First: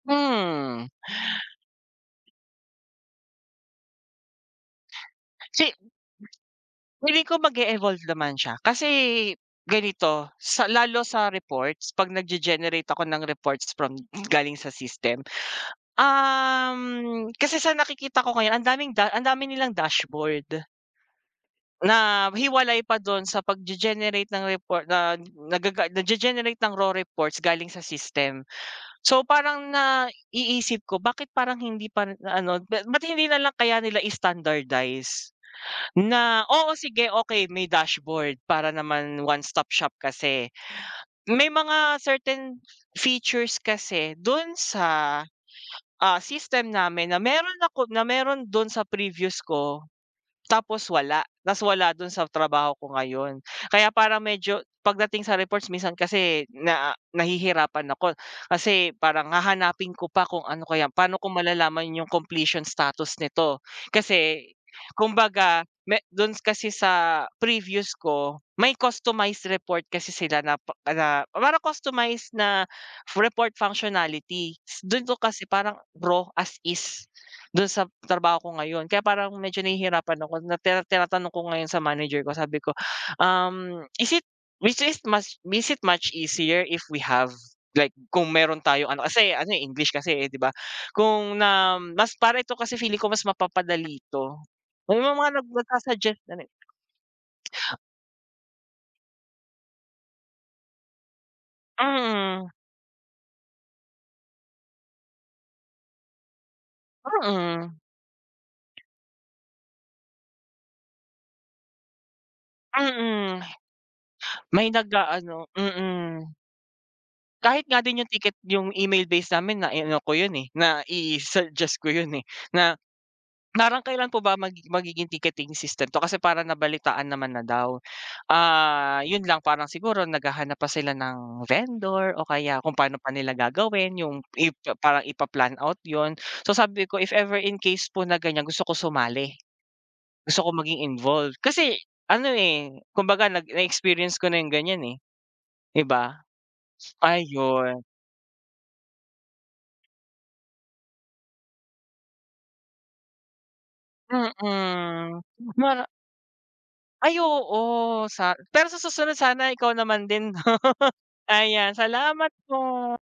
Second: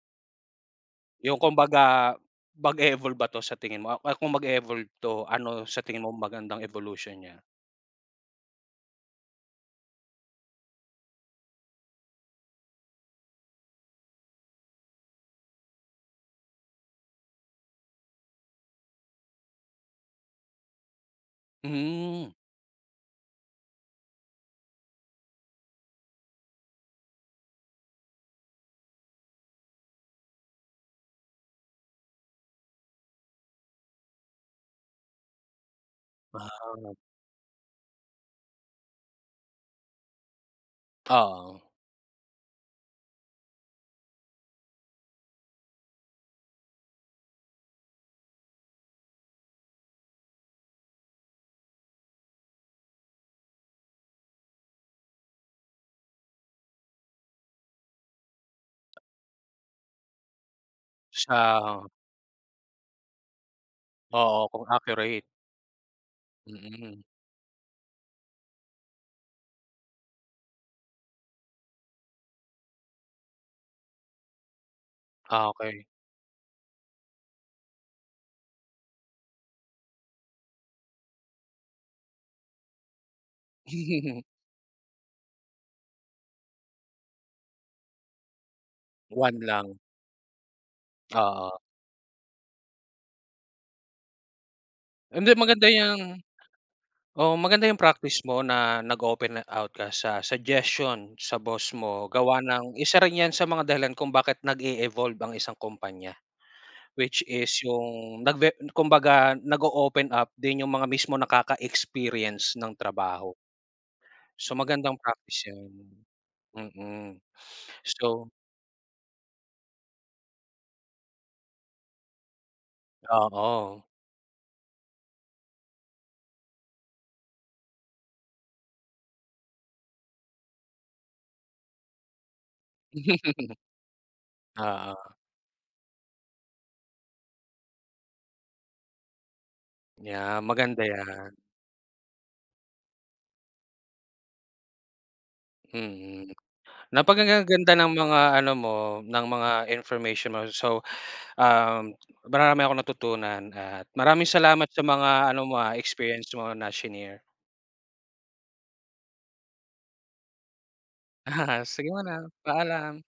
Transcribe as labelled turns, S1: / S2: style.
S1: Hmm.
S2: Yung kumbaga, mag-e-evolve ba 'to, sa tingin mo kung mag-evolve 'to, ano
S1: Si
S2: sa tingin mo magandang evolution
S1: Feeling ko
S2: niya?
S1: mag-e-evolve naman siya, kasi, ganito, sa lalo sa reports pag nagge-generate ako ng reports from galing sa system, uhm, kasi sa nakikita ko ngayon ang daming ang dami nilang dashboard. Na
S2: Hmm.
S1: hiwalay pa dun sa pagge-generate ng report na nagaga nagge-generate ng raw reports galing sa system. So parang naiisip ko, bakit parang hindi pa ano, ba't hindi nalang kaya nila standardize, na oo,
S2: Wow.
S1: sige okey may dashboard para naman one stop shop kasi, may
S2: Oo.
S1: mga certain features kasi dun sa, ah, system namin na meron ako na meron dun sa previews ko, tapos wala, tapos wala dun sa trabaho ko ngayon. Kaya parang medyo pagdating sa reports minsan kasi na, nahihirapan ako kasi parang hahanapin ko pa kung ano kaya paano ko
S2: Sa.
S1: malalaman yung completion status nito, kasi
S2: Oo, kung accurate.
S1: kumbaga me dun kasi
S2: Mm.
S1: sa previews ko, may customized report kasi sila na na parang customized na report functionality, dun ko kasi
S2: Ah,
S1: parang
S2: okey.
S1: raw as is, dun sa trabaho ko ngayon, kaya parang medyo nahihirapan ako. Na tira tinatanong ko ngayon sa manager ko sabi ko, um, "Is it which is much, is it much easier if we have?" like, kung meron tayong ano, kasi
S2: One
S1: ano eh,
S2: lang.
S1: English kasi di ba, kung
S2: Oo.
S1: na mas para ito kasi feeling ko mas mapapadali 'to, may
S2: Hindi,
S1: mga
S2: maganda
S1: nagsa-suggest,
S2: yang,
S1: ano eh.
S2: oo maganda yung practice mo na, nag-open out ka sa suggestion sa boss mo gawa
S1: Mm.
S2: ng isa rin yan sa mga dahilan kung bakit nag-e-evolve ang isang kompanya, which is
S1: Mm.
S2: yung nag-ve kumbaga nag-o-open up din yung mga mismong nakaka-experience ng trabaho.
S1: Mm.
S2: So,
S1: May
S2: magandang
S1: nag-aano,
S2: practice yun.
S1: mm.
S2: Mm,
S1: Kahit nga din yung
S2: so.
S1: ticket yung email base namin na ano ko yun eh, na i-suggest ko yun eh, na parang
S2: Oo.
S1: kailan po ba mag magiging ticketing system to kasi parang nabalitaan naman na daw, ah yun lang parang siguro naghahanap pa sila ng vendor o kaya kung paano pa nila gagawin yung parang
S2: Oo.
S1: ipa-plan out yun. So sabi ko, if ever, in case po na ganyan gusto ko sumali,
S2: Yeah,
S1: gusto ko maging
S2: maganda yan.
S1: involved, kasi ano eh, kumbaga nag na experience ko na yung ganyan eh. Di ba?
S2: Mm, napakagaganda
S1: Ayun.
S2: ng mga ano mo, ng mga information mo. So, ah, marami akong natutunan at maraming salamat sa
S1: Mm.
S2: mga ano mo ah,
S1: Ma
S2: experience mo na
S1: Ay
S2: shinare.
S1: oo, sa pero sa susunod sana ikaw naman din 'no.
S2: Ah,
S1: Ayan
S2: sige muna,
S1: salamat po.
S2: paalam.